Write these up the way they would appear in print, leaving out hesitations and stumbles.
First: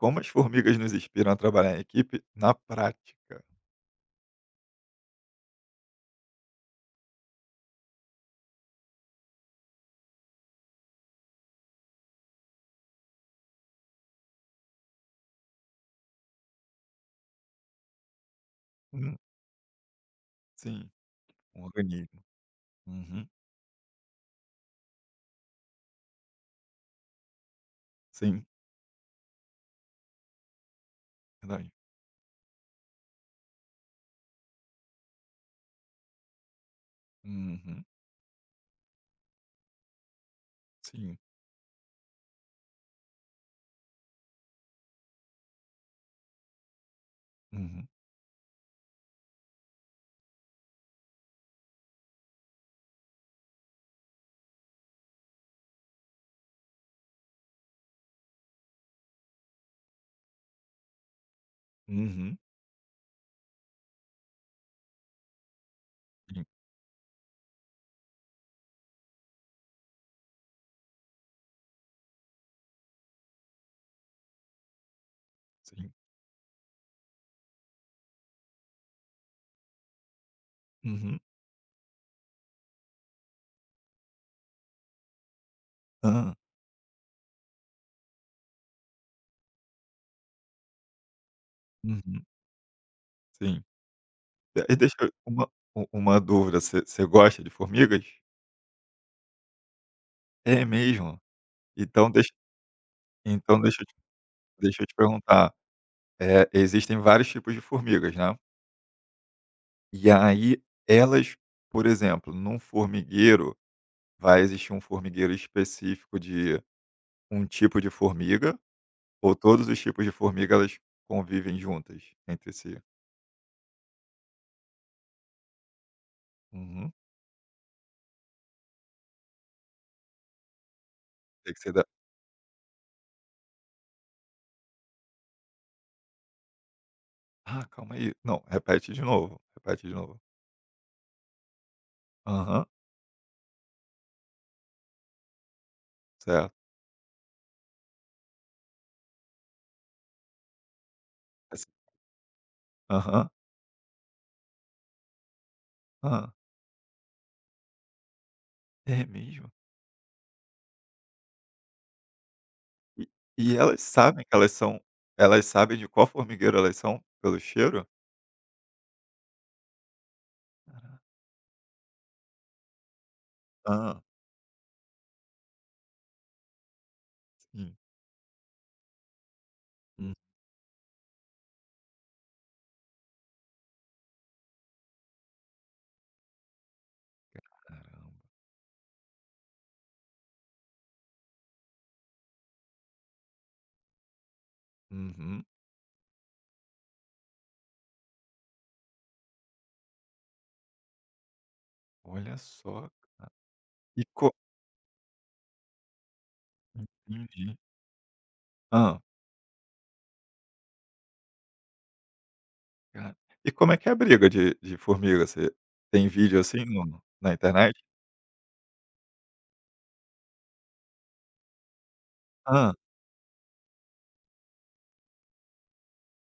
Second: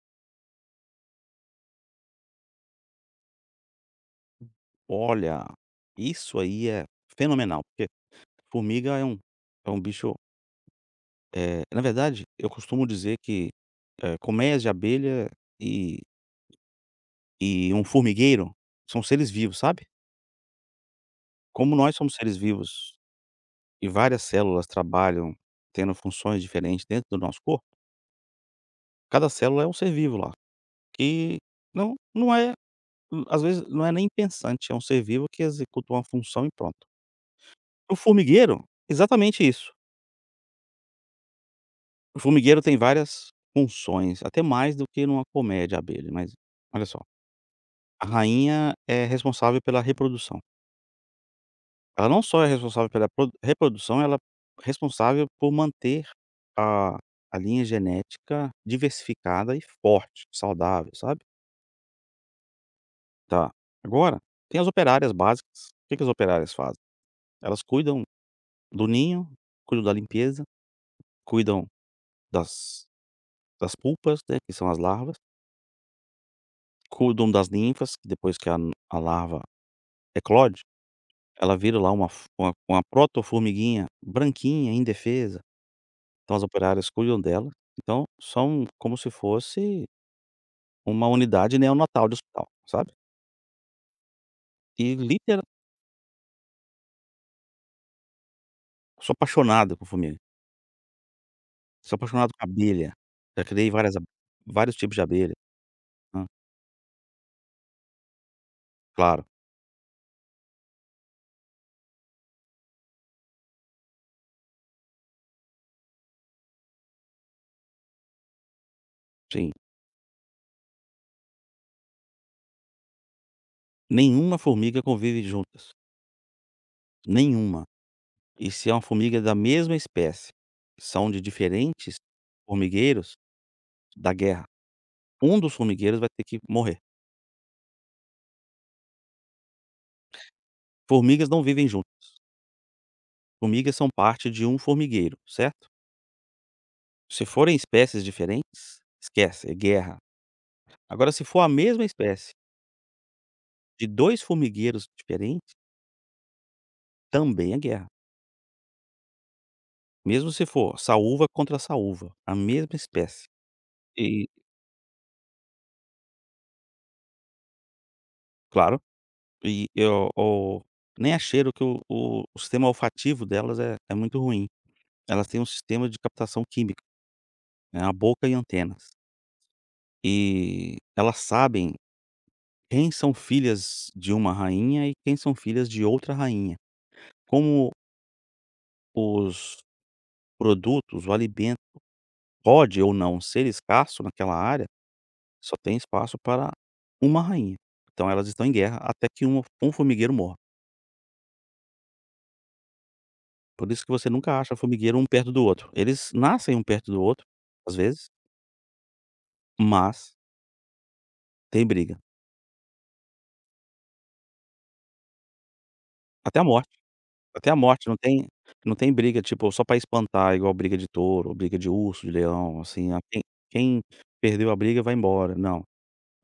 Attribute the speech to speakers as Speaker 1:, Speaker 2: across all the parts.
Speaker 1: Como as formigas nos inspiram a trabalhar em equipe? Na prática.
Speaker 2: Olha, isso aí é fenomenal, porque formiga é um bicho, na verdade, eu costumo dizer que, colmeias de abelha e um formigueiro são
Speaker 1: Hum,
Speaker 2: seres vivos, sabe.
Speaker 1: sim, um
Speaker 2: Como nós somos
Speaker 1: organismo.
Speaker 2: seres vivos
Speaker 1: Uhum,
Speaker 2: e várias células trabalham tendo funções diferentes dentro do nosso corpo,
Speaker 1: sim,
Speaker 2: cada célula é um ser vivo lá, que
Speaker 1: verdade.
Speaker 2: não é às vezes não é nem pensante, é um ser vivo que executa uma função e pronto.
Speaker 1: Uhum,
Speaker 2: O formigueiro, exatamente isso.
Speaker 1: sim.
Speaker 2: O formigueiro tem várias funções, até mais do que numa colmeia de abelha, mas olha só,
Speaker 1: Uhum,
Speaker 2: a rainha é responsável pela reprodução. Ela não só é responsável pela pro reprodução, ela é responsável por manter a a linha genética diversificada e forte, saudável, sabe.
Speaker 1: uhum,
Speaker 2: Tá. Agora, tem as operárias básicas. O que que as
Speaker 1: sim,
Speaker 2: operárias fazem? Elas cuidam do ninho, cuidam da limpeza, cuidam das das pulpas, né, que são as larvas,
Speaker 1: sim.
Speaker 2: cuidam das ninfas, que depois que a larva eclode,
Speaker 1: Uhum,
Speaker 2: ela vira lá uma f uma proto-formiguinha branquinha, indefesa,
Speaker 1: hã,
Speaker 2: então as operárias cuidam dela, então são como se fosse uma unidade neonatal de
Speaker 1: uhum,
Speaker 2: hospital, sabe.
Speaker 1: sim. E deixa
Speaker 2: E
Speaker 1: eu
Speaker 2: literal,
Speaker 1: uma dúvida, você gosta de formigas?
Speaker 2: sou apaixonado por formiga,
Speaker 1: É mesmo?
Speaker 2: sou
Speaker 1: Então deixa
Speaker 2: apaixonado com abelha, já
Speaker 1: então
Speaker 2: criei
Speaker 1: deixa eu te
Speaker 2: várias ab vários
Speaker 1: deixa eu te
Speaker 2: tipos de abelha,
Speaker 1: perguntar,
Speaker 2: hã,
Speaker 1: existem vários tipos de formigas, né.
Speaker 2: claro,
Speaker 1: E aí elas, por exemplo, num formigueiro vai existir um formigueiro específico de um tipo de formiga, ou
Speaker 2: sim.
Speaker 1: todos os tipos de formiga elas convivem juntas entre si?
Speaker 2: Nenhuma formiga convive juntas,
Speaker 1: Uhum.
Speaker 2: nenhuma. E se é uma formiga da mesma espécie, são de
Speaker 1: Tem que ser da
Speaker 2: diferentes formigueiros, da guerra. Um dos formigueiros vai ter que morrer.
Speaker 1: ah, calma aí. Não, repete de novo, repete de novo.
Speaker 2: Formigas não vivem juntas.
Speaker 1: Aham,
Speaker 2: Formigas são parte de um formigueiro, certo?
Speaker 1: certo.
Speaker 2: Se forem espécies diferentes, esquece, é guerra. Agora, se for a
Speaker 1: Assim,
Speaker 2: mesma espécie
Speaker 1: aham,
Speaker 2: de 2 formigueiros diferentes,
Speaker 1: hã,
Speaker 2: também é guerra.
Speaker 1: é mesmo?
Speaker 2: Mesmo se for saúva contra saúva, a mesma
Speaker 1: E
Speaker 2: espécie.
Speaker 1: e elas sabem
Speaker 2: E,
Speaker 1: que elas são elas sabem de qual formigueiro elas são pelo cheiro?
Speaker 2: claro, e eu o nem é cheiro que o sistema olfativo delas é
Speaker 1: Hã,
Speaker 2: muito ruim. Elas têm um sistema de captação química,
Speaker 1: sim.
Speaker 2: né, a boca e antenas.
Speaker 1: Hum,
Speaker 2: E elas sabem quem são filhas de uma rainha e quem são filhas de outra rainha. Como
Speaker 1: cara.
Speaker 2: os produtos, o alimento pode ou não ser escasso naquela área,
Speaker 1: Uhum.
Speaker 2: só tem espaço para uma rainha. Então elas estão em guerra até que uma um formigueiro morra.
Speaker 1: Olha só, cara.
Speaker 2: Por isso que
Speaker 1: E
Speaker 2: você
Speaker 1: co
Speaker 2: nunca acha formigueiro um perto do outro. Eles nascem um perto do outro,
Speaker 1: entendi.
Speaker 2: às vezes,
Speaker 1: Hã.
Speaker 2: mas tem briga.
Speaker 1: Cara, e como é que é a briga de formiga? Você tem vídeo
Speaker 2: Até a
Speaker 1: assim
Speaker 2: morte.
Speaker 1: no na
Speaker 2: Até a
Speaker 1: internet?
Speaker 2: morte, não tem briga, tipo, só pra espantar, igual briga de touro, briga de urso, de leão,
Speaker 1: Hã.
Speaker 2: assim, ah, quem perdeu a briga vai embora, não,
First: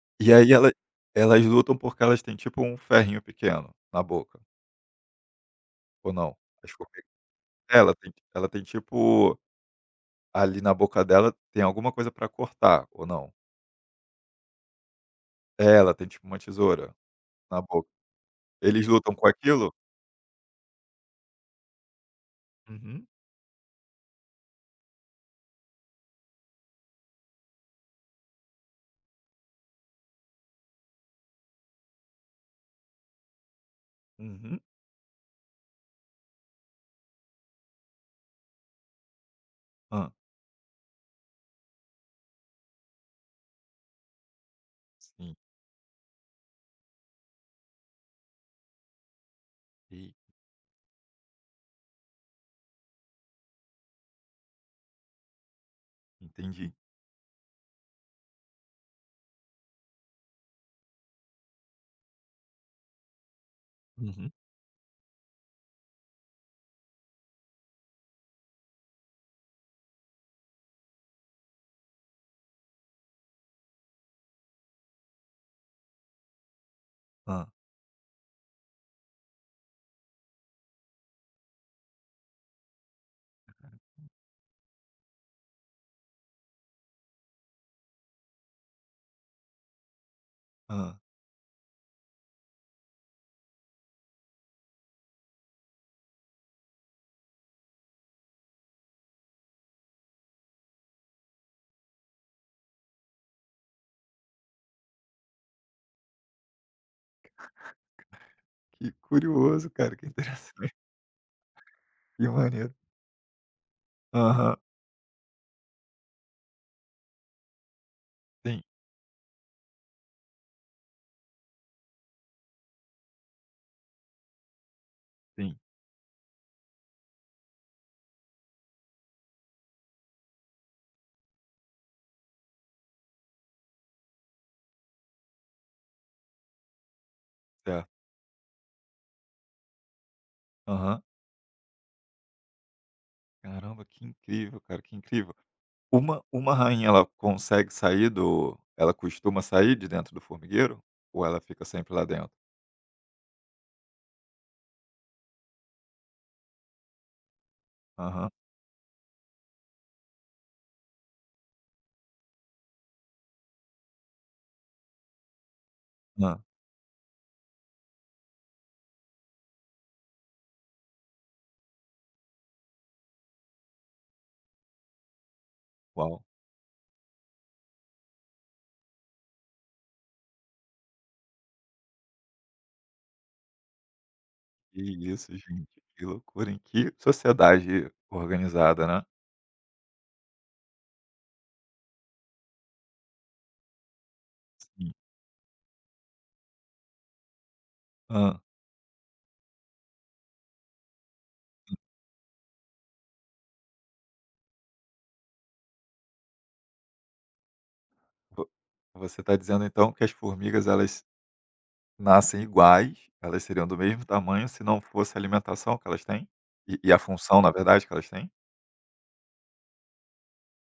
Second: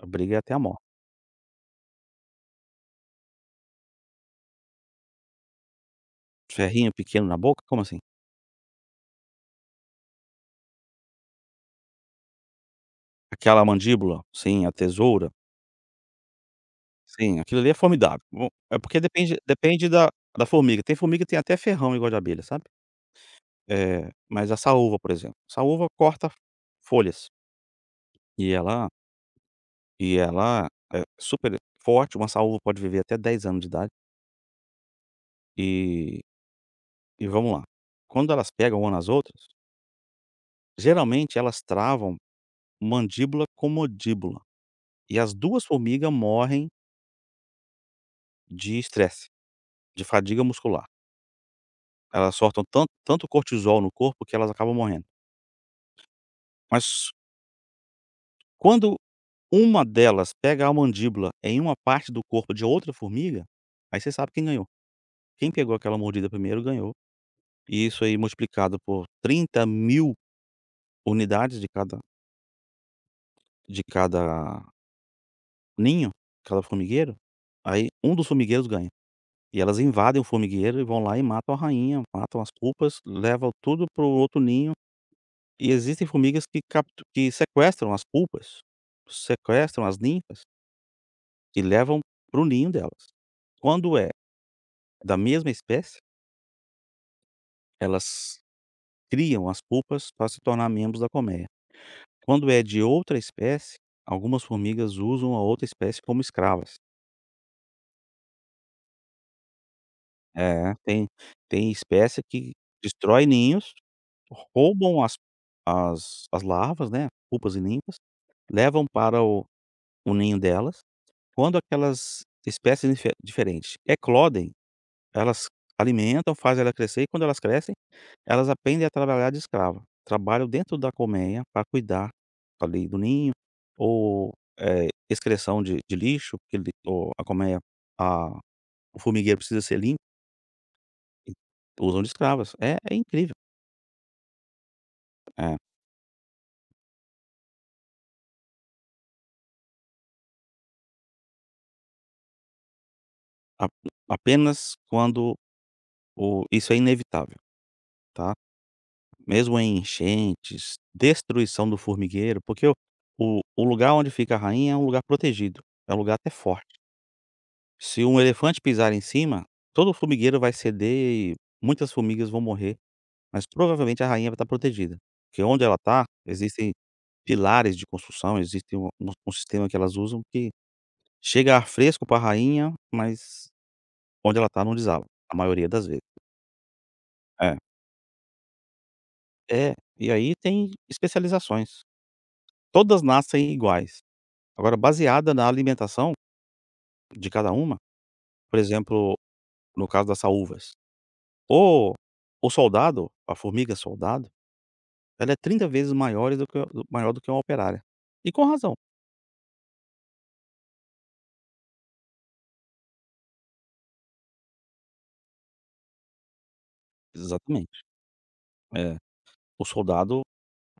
Speaker 2: a
Speaker 1: E
Speaker 2: briga é
Speaker 1: aí
Speaker 2: até a
Speaker 1: ela
Speaker 2: morte.
Speaker 1: elas lutam porque elas têm tipo um ferrinho pequeno na boca, ou não? As
Speaker 2: Ferrinho
Speaker 1: formigas
Speaker 2: pequeno na boca? Como
Speaker 1: ela
Speaker 2: assim?
Speaker 1: tem ela tem tipo ali na boca dela tem alguma coisa para cortar, ou não?
Speaker 2: Aquela mandíbula, sim, a tesoura,
Speaker 1: É, ela tem tipo uma tesoura
Speaker 2: sim,
Speaker 1: na
Speaker 2: aquilo ali é
Speaker 1: boca.
Speaker 2: formidável. Bom, é
Speaker 1: Eles
Speaker 2: porque
Speaker 1: lutam com aquilo?
Speaker 2: depende da formiga, tem formiga que tem até ferrão igual de abelha, sabe.
Speaker 1: Uhum,
Speaker 2: Mas a saúva, por exemplo, saúva corta folhas, e ela e ela é super forte, uma saúva pode viver até 10 anos de idade,
Speaker 1: uhum.
Speaker 2: e E vamos lá. Quando elas pegam uma nas outras,
Speaker 1: Hã,
Speaker 2: geralmente elas travam mandíbula com mandíbula. E as
Speaker 1: sim.
Speaker 2: duas formigas morrem de estresse, de
Speaker 1: E
Speaker 2: fadiga muscular. Elas soltam tanto, tanto cortisol no corpo que elas acabam morrendo.
Speaker 1: entendi.
Speaker 2: Mas quando uma delas pega a mandíbula em uma parte do corpo de outra formiga, aí você
Speaker 1: Uhum.
Speaker 2: sabe quem ganhou. Quem pegou aquela mordida primeiro ganhou. E isso aí multiplicado por 30.000 unidades de cada ninho, aquela formigueiro,
Speaker 1: Hã,
Speaker 2: aí um dos formigueiros ganha. E elas invadem o formigueiro e vão lá e matam a rainha, matam as pupas, levam tudo pro outro ninho. E existem formigas que captu que sequestram as pupas, sequestram as ninfas
Speaker 1: hã.
Speaker 2: e levam pro ninho delas. Quando é da mesma espécie, elas criam as pupas para se tornar membros da colmeia. Quando é de outra espécie, algumas formigas usam a outra espécie como escravas.
Speaker 1: Que curioso, cara, que interessante,
Speaker 2: É, tem espécie
Speaker 1: que
Speaker 2: que
Speaker 1: maneiro.
Speaker 2: destrói ninhos,
Speaker 1: Aham.
Speaker 2: roubam as larvas, né, pupas e ninfas,
Speaker 1: Sim,
Speaker 2: levam para o ninho delas. Quando aquelas espécies diferentes eclodem, elas
Speaker 1: sim.
Speaker 2: alimentam, fazem ela crescer e quando elas crescem, elas aprendem a trabalhar de escrava. Trabalham dentro da colmeia para cuidar ali do ninho ou, excreção de lixo, porque ele ou a colmeia
Speaker 1: Certo.
Speaker 2: a o formigueiro precisa ser limpo.
Speaker 1: Aham.
Speaker 2: E usam de escravas. É incrível.
Speaker 1: Caramba, que incrível, cara, que incrível.
Speaker 2: É.
Speaker 1: Uma rainha, ela consegue sair do ela costuma sair de dentro do formigueiro? Ou ela fica sempre lá dentro?
Speaker 2: A Apenas quando o isso é inevitável,
Speaker 1: Aham.
Speaker 2: tá. Mesmo em enchentes, destruição do formigueiro, porque o lugar onde fica a rainha é um lugar protegido, é um lugar até
Speaker 1: Ah.
Speaker 2: forte. Se um elefante pisar em cima, todo o formigueiro vai ceder e muitas formigas vão morrer, mas provavelmente a rainha vai estar protegida, porque onde ela está,
Speaker 1: Uau.
Speaker 2: existem pilares de construção, existe um sistema que elas usam que chega ar fresco para a rainha, mas onde ela tá não
Speaker 1: Que
Speaker 2: desaba,
Speaker 1: isso,
Speaker 2: a
Speaker 1: gente,
Speaker 2: maioria das vezes.
Speaker 1: que loucura, em que
Speaker 2: É.
Speaker 1: sociedade organizada, né.
Speaker 2: É, e aí tem especializações. Todas nascem iguais. Agora
Speaker 1: Sim.
Speaker 2: baseada na alimentação de cada uma,
Speaker 1: Ah.
Speaker 2: por exemplo, no caso das saúvas. O o soldado, a formiga soldado, ela é 30 vezes maior do que uma operária. E com
Speaker 1: Vo
Speaker 2: razão.
Speaker 1: você está dizendo, então, que as formigas, elas nascem iguais, elas seriam do mesmo tamanho se não fosse a alimentação que elas têm? E a função, na
Speaker 2: Exatamente.
Speaker 1: verdade, que elas têm?
Speaker 2: É. O soldado,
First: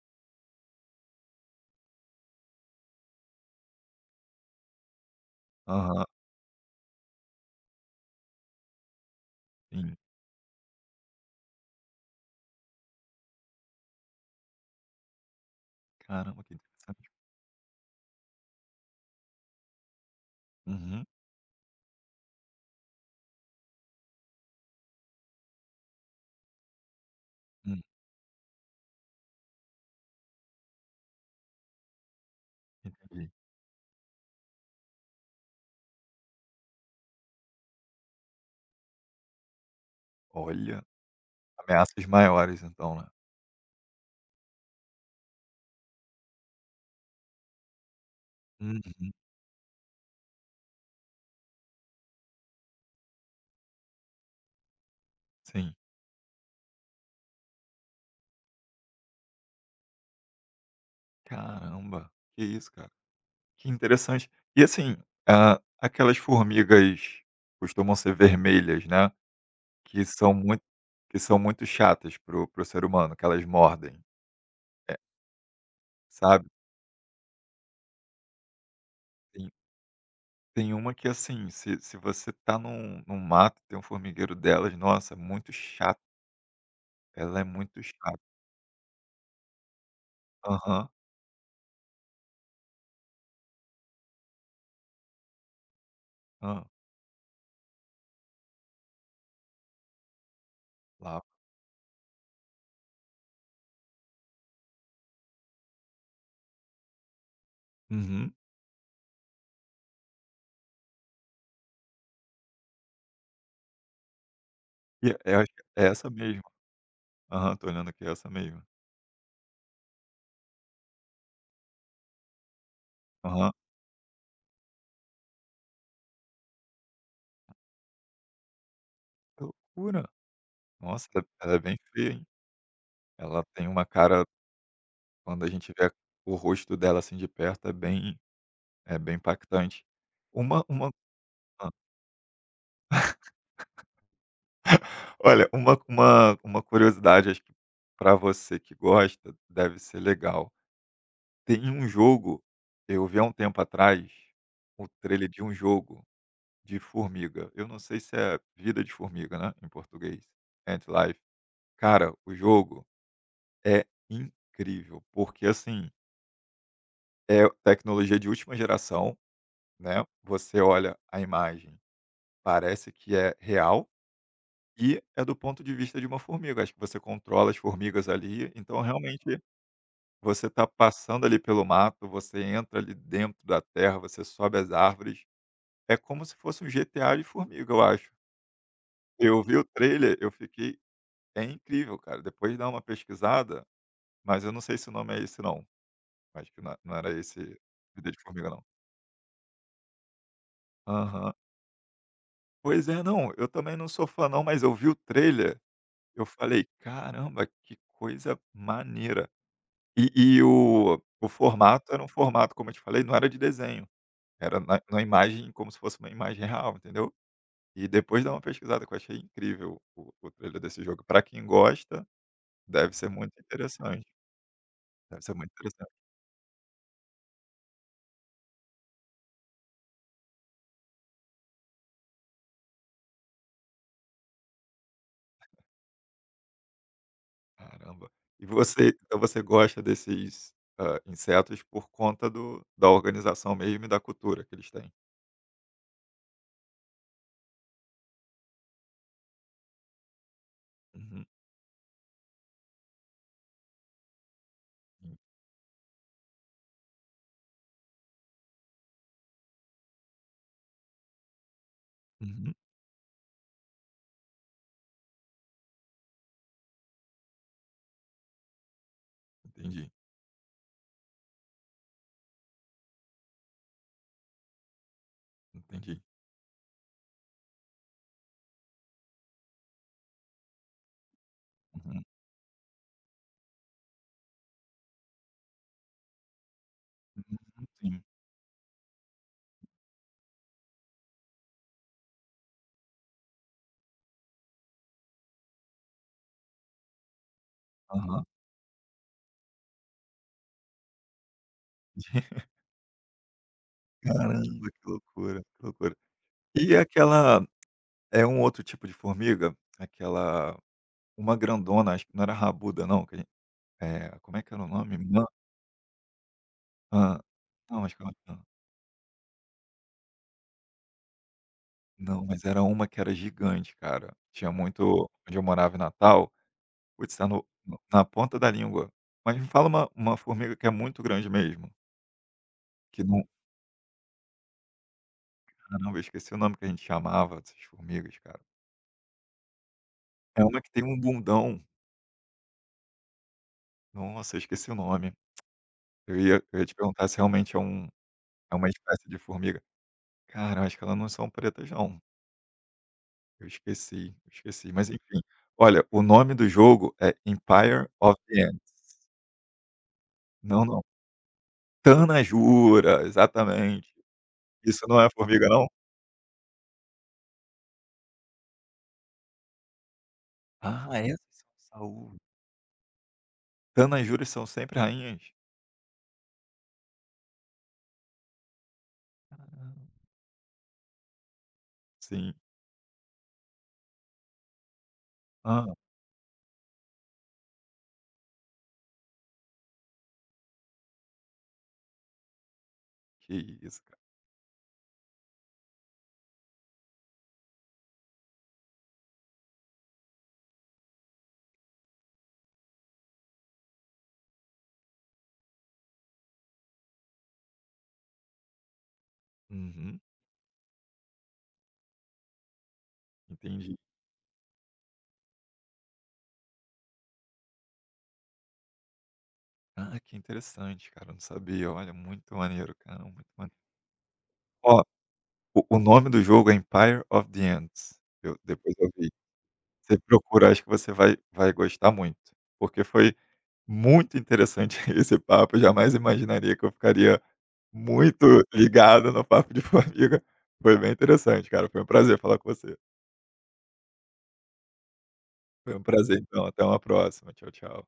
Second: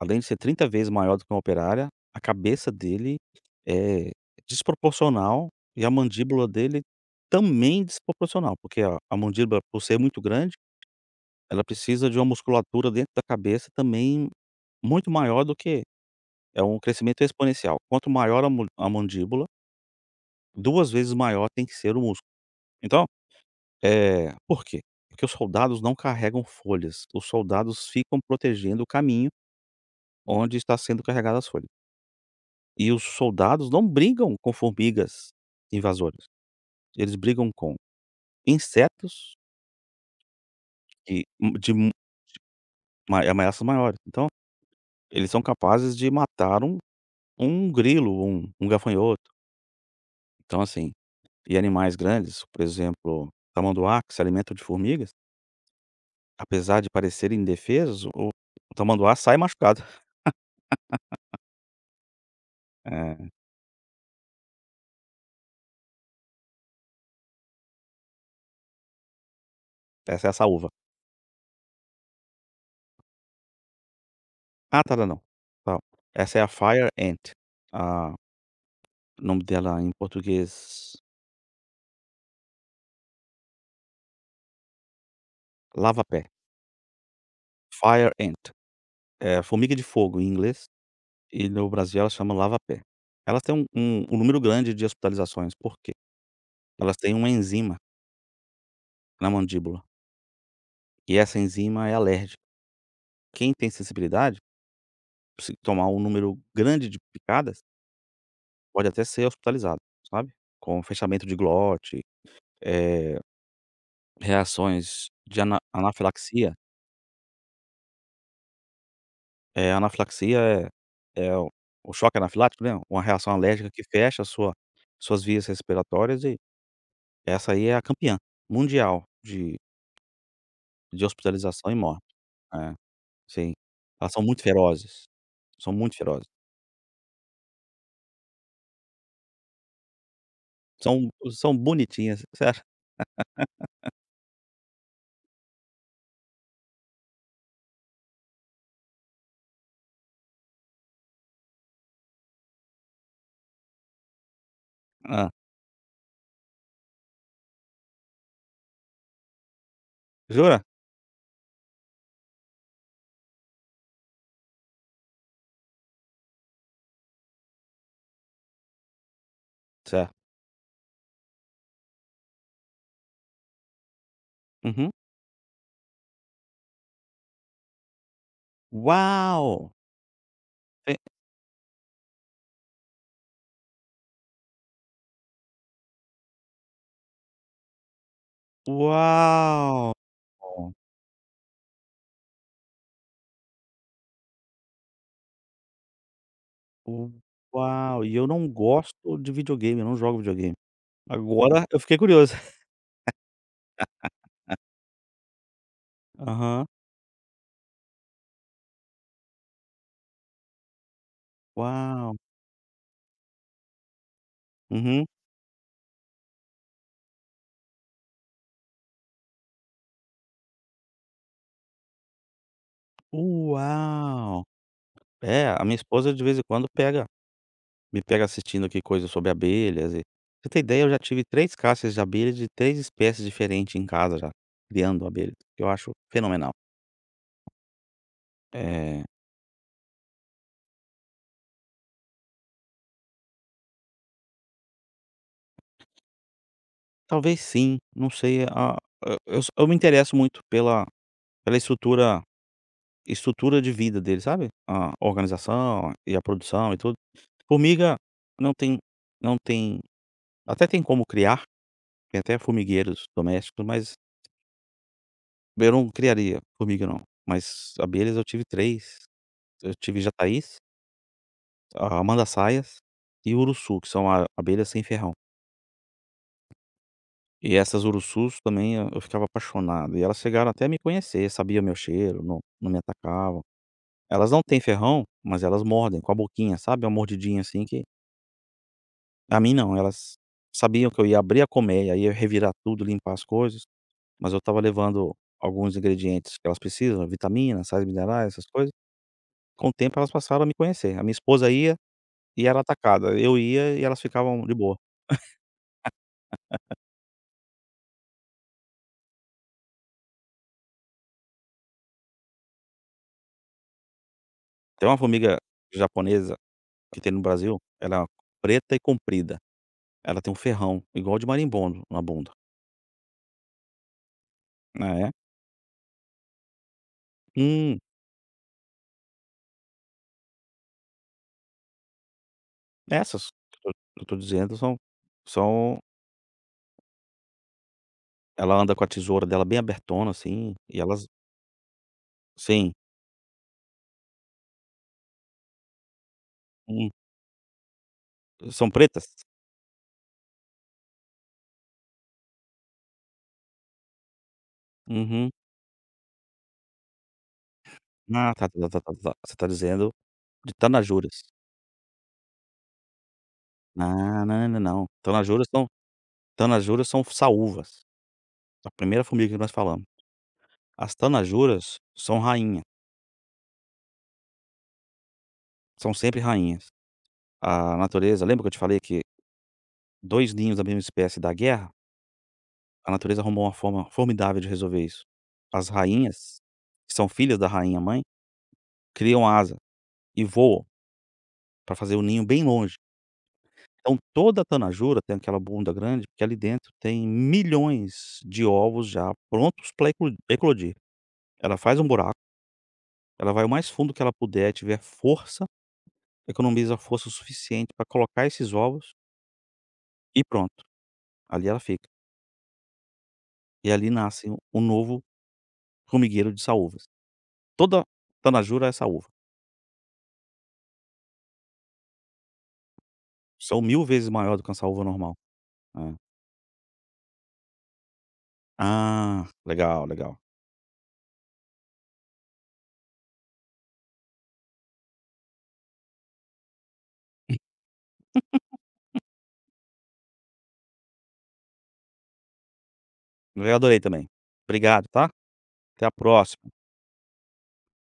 Speaker 2: além de ser 30 vezes maior do que uma operária, a cabeça dele é desproporcional e a
Speaker 1: Aham.
Speaker 2: mandíbula dele também desproporcional, porque a mandíbula, por
Speaker 1: Sim.
Speaker 2: ser muito grande, ela precisa de uma musculatura dentro da cabeça também muito maior do que
Speaker 1: Caramba, que
Speaker 2: é um
Speaker 1: interessante.
Speaker 2: crescimento exponencial. Quanto maior a mandíbula, duas
Speaker 1: Uhum.
Speaker 2: vezes maior tem que ser o músculo. Então, por quê? Porque os soldados não carregam folhas, os
Speaker 1: Hum.
Speaker 2: soldados ficam protegendo o caminho onde está sendo carregada as folhas. E os
Speaker 1: Entendi.
Speaker 2: soldados não brigam com formigas invasoras, eles brigam com insetos
Speaker 1: Olha,
Speaker 2: que de m-
Speaker 1: ameaças maiores então, né.
Speaker 2: ma ameaças maiores. Então, eles são capazes de matar um grilo, um
Speaker 1: Uhum,
Speaker 2: gafanhoto. Então, assim, e animais grandes, por exemplo, tamanduá, que se alimentam de formigas,
Speaker 1: sim.
Speaker 2: apesar de parecerem indefesos, o tamanduá sai machucado.
Speaker 1: Caramba, que isso, cara.
Speaker 2: Eh,
Speaker 1: Que interessante. E assim, ah, aquelas formigas costumam ser vermelhas, né, que
Speaker 2: Essa é
Speaker 1: são
Speaker 2: a
Speaker 1: muito
Speaker 2: saúva.
Speaker 1: que são muito chatas pro ser humano, que elas mordem,
Speaker 2: Ah, tá,
Speaker 1: eh,
Speaker 2: não, não. Tal. Essa é
Speaker 1: sabe.
Speaker 2: a fire ant. Ah, o nome
Speaker 1: Tem
Speaker 2: dela em
Speaker 1: tem uma
Speaker 2: português,
Speaker 1: que assim, se você tá num mato, tem um formigueiro delas, nossa, é muito chato,
Speaker 2: lava-pé,
Speaker 1: ela é muito
Speaker 2: fire
Speaker 1: chata.
Speaker 2: ant. É, formiga de fogo em inglês
Speaker 1: Aham,
Speaker 2: e no Brasil ela chama lava-pé. Elas têm um número grande de hospitalizações, por quê?
Speaker 1: hã,
Speaker 2: Elas têm uma enzima na mandíbula, e
Speaker 1: lá.
Speaker 2: essa enzima é alérgica. Quem tem sensibilidade, se tomar um número grande de picadas,
Speaker 1: Uhum.
Speaker 2: pode até ser hospitalizado, sabe. Com fechamento de glote, eh,
Speaker 1: E
Speaker 2: reações
Speaker 1: eu
Speaker 2: de
Speaker 1: acho que é essa mesmo.
Speaker 2: anafilaxia.
Speaker 1: Aham, tô olhando aqui, é essa mesmo.
Speaker 2: Anafilaxia é o choque anafilático, né, uma reação
Speaker 1: Aham.
Speaker 2: alérgica que fecha a suas vias respiratórias e essa aí é a campeã mundial
Speaker 1: Que loucura!
Speaker 2: de
Speaker 1: Nossa, ela é
Speaker 2: hospitalização e
Speaker 1: bem
Speaker 2: morte.
Speaker 1: feia, hein.
Speaker 2: É,
Speaker 1: Ela
Speaker 2: sim.
Speaker 1: tem uma
Speaker 2: Elas são
Speaker 1: cara
Speaker 2: muito ferozes,
Speaker 1: quando a gente
Speaker 2: são
Speaker 1: vê
Speaker 2: muito ferozes.
Speaker 1: o rosto dela, assim, de perto, é bem impactante. Uma
Speaker 2: São
Speaker 1: hã.
Speaker 2: bonitinhas, sério.
Speaker 1: Olha, uma curiosidade, acho que para você que gosta, deve ser legal. Tem um jogo, eu vi há um tempo atrás, o trailer
Speaker 2: Hã.
Speaker 1: de um jogo de formiga. Eu não sei se é Vida de Formiga, né, em português,
Speaker 2: Jura?
Speaker 1: Ant Life. Cara, o jogo é incrível, porque assim, é tecnologia de última geração, né,
Speaker 2: Certo.
Speaker 1: você olha a imagem, parece que é real
Speaker 2: Uhum.
Speaker 1: e é do ponto de vista de uma formiga, acho que você controla as formigas ali, então realmente
Speaker 2: Uau!
Speaker 1: você está
Speaker 2: É
Speaker 1: passando ali pelo mato, você entra ali dentro da terra, você sobe as árvores, é como se fosse um GTA de formiga, eu acho. Eu vi o
Speaker 2: uau!
Speaker 1: trailer, eu fiquei é incrível, cara, depois dá uma pesquisada, mas eu não sei se o nome é esse não, acho que não era
Speaker 2: U-
Speaker 1: esse
Speaker 2: Uau!
Speaker 1: Vida
Speaker 2: E
Speaker 1: de
Speaker 2: eu não
Speaker 1: Formiga não.
Speaker 2: gosto de videogame, eu não jogo videogame.
Speaker 1: Aham.
Speaker 2: Agora eu fiquei curioso.
Speaker 1: Pois é, não, eu também não sou fã não, mas eu vi o trailer, eu falei:
Speaker 2: Aham.
Speaker 1: "Caramba, que coisa maneira". E o formato era um
Speaker 2: Uau!
Speaker 1: formato, como eu te falei, não era de desenho, era na
Speaker 2: Uhum.
Speaker 1: imagem como se fosse uma imagem real, entendeu. E depois dá uma pesquisada que eu achei incrível o trailer desse jogo. Pra quem gosta, deve ser muito interessante,
Speaker 2: Uau!
Speaker 1: deve ser
Speaker 2: É,
Speaker 1: muito
Speaker 2: a minha
Speaker 1: interessante.
Speaker 2: esposa de vez em quando pega me pega assistindo aqui coisas sobre abelhas e pra você ter ideia, eu já tive 3 caixas de abelhas de 3 espécies diferentes em casa já, criando abelhas, que eu acho fenomenal.
Speaker 1: Caramba. E você
Speaker 2: Eh,
Speaker 1: então você gosta desses, insetos por conta do da organização mesmo e da cultura que eles têm?
Speaker 2: Talvez sim, não sei, a eu s eu me interesso muito pela
Speaker 1: Uhum.
Speaker 2: pela estrutura estrutura de vida deles, sabe? A organização e a produção e tudo. Formiga não tem não tem até tem como criar, tem até
Speaker 1: Uhum.
Speaker 2: formigueiros domésticos, mas eu não criaria formiga não. Mas abelhas eu tive 3 eu
Speaker 1: Entendi,
Speaker 2: tive jataí, a Manda-saias e Uruçu, que são a abelhas sem ferrão.
Speaker 1: entendi.
Speaker 2: E essas Uruçus também eu ficava apaixonado, e elas chegaram até a me conhecer, sabia meu
Speaker 1: Uhum,
Speaker 2: cheiro, não não me atacavam. Elas não têm ferrão, mas elas mordem com a boquinha, sabe, é uma mordidinha assim
Speaker 1: uhum,
Speaker 2: que
Speaker 1: sim.
Speaker 2: a mim não, elas sabiam que eu ia abrir a colmeia, ia revirar tudo, limpar as coisas, mas eu estava levando alguns ingredientes que elas precisam, vitaminas, sais
Speaker 1: Aham.
Speaker 2: minerais, essas coisas. Com o tempo elas passaram a me conhecer. A minha esposa ia e era atacada, eu ia e elas
Speaker 1: Caramba,
Speaker 2: ficavam de boa.
Speaker 1: que loucura, que loucura. E aquela é um outro tipo de formiga? Aquela uma grandona, acho que não era rabuda não, que a gen como é que era o
Speaker 2: Tem
Speaker 1: nome?
Speaker 2: uma
Speaker 1: Mã
Speaker 2: formiga japonesa que tem
Speaker 1: hã.
Speaker 2: no Brasil,
Speaker 1: Não, acho que
Speaker 2: ela é
Speaker 1: era mã.
Speaker 2: preta e comprida, ela tem um ferrão igual de marimbondo na
Speaker 1: Não,
Speaker 2: bunda,
Speaker 1: mas era uma que era gigante, cara. Tinha muito
Speaker 2: né.
Speaker 1: onde eu morava em Natal, putz, tá no
Speaker 2: Hum,
Speaker 1: na ponta da língua. Mas me fala uma formiga que é muito grande mesmo, que não
Speaker 2: essas que eu tô dizendo são são
Speaker 1: caramba, eu esqueci o nome que a gente chamava dessas formigas, cara.
Speaker 2: ela anda com a tesoura dela bem abertona,
Speaker 1: É
Speaker 2: assim,
Speaker 1: uma que
Speaker 2: e
Speaker 1: tem um
Speaker 2: elas
Speaker 1: bundão.
Speaker 2: sim,
Speaker 1: Nossa, eu esqueci o nome. Eu ia te
Speaker 2: hum,
Speaker 1: perguntar se realmente é um é uma
Speaker 2: são pretas?
Speaker 1: espécie de formiga. Cara, eu acho que elas não são pretas não. Eu esqueci, mas enfim.
Speaker 2: Uhum.
Speaker 1: Olha, o nome do jogo é Empire of
Speaker 2: Ah,
Speaker 1: the
Speaker 2: tá, tá,
Speaker 1: Ants.
Speaker 2: tá, tá, tá. Você tá dizendo de
Speaker 1: Não, não.
Speaker 2: tanajuras.
Speaker 1: Tanajura, exatamente.
Speaker 2: Ah, não, não, não. Não.
Speaker 1: Isso não é formiga não?
Speaker 2: Tanajuras são saúvas, a primeira formiga que nós falamos.
Speaker 1: Ah,
Speaker 2: As
Speaker 1: essas
Speaker 2: tanajuras
Speaker 1: são saúva.
Speaker 2: são rainha,
Speaker 1: Tanajuras são sempre rainhas?
Speaker 2: são sempre rainhas. A natureza lembra que eu te falei que
Speaker 1: Ah,
Speaker 2: 2 ninhos da mesma espécie da guerra?
Speaker 1: sim.
Speaker 2: A natureza arrumou uma forma formidável de resolver isso. As
Speaker 1: Ah,
Speaker 2: rainhas, que são filhas da rainha mãe, criam asa e voam para fazer o ninho bem longe.
Speaker 1: que isso, cara.
Speaker 2: Então toda a tanajura tem aquela bunda grande, porque ali dentro tem milhões de ovos já prontos para eclodir. Ela faz um buraco, ela vai o mais fundo que ela puder, tiver força, economiza força o suficiente para colocar esses ovos
Speaker 1: Uhum,
Speaker 2: e pronto, ali ela fica. E
Speaker 1: entendi.
Speaker 2: ali nasce um novo formigueiro de saúvas. Toda tanajura é saúva.
Speaker 1: Ah, que interessante, cara, eu não sabia. Olha, muito maneiro, cara, muito
Speaker 2: São 1.000 vezes maior do que uma
Speaker 1: ó,
Speaker 2: saúva normal.
Speaker 1: o
Speaker 2: É.
Speaker 1: nome do jogo é Empire of the Ants. Eu depois eu vi.
Speaker 2: Ah, legal,
Speaker 1: Você
Speaker 2: legal.
Speaker 1: procura, acho que você vai gostar muito, porque foi muito interessante esse papo, eu jamais imaginaria que eu ficaria muito ligado no papo de formiga. Foi bem interessante, cara, foi um prazer falar com você.
Speaker 2: Eu adorei também. Obrigado, tá?
Speaker 1: Foi um
Speaker 2: Até a
Speaker 1: prazer então,
Speaker 2: próxima.
Speaker 1: até uma próxima. Tchau, tchau.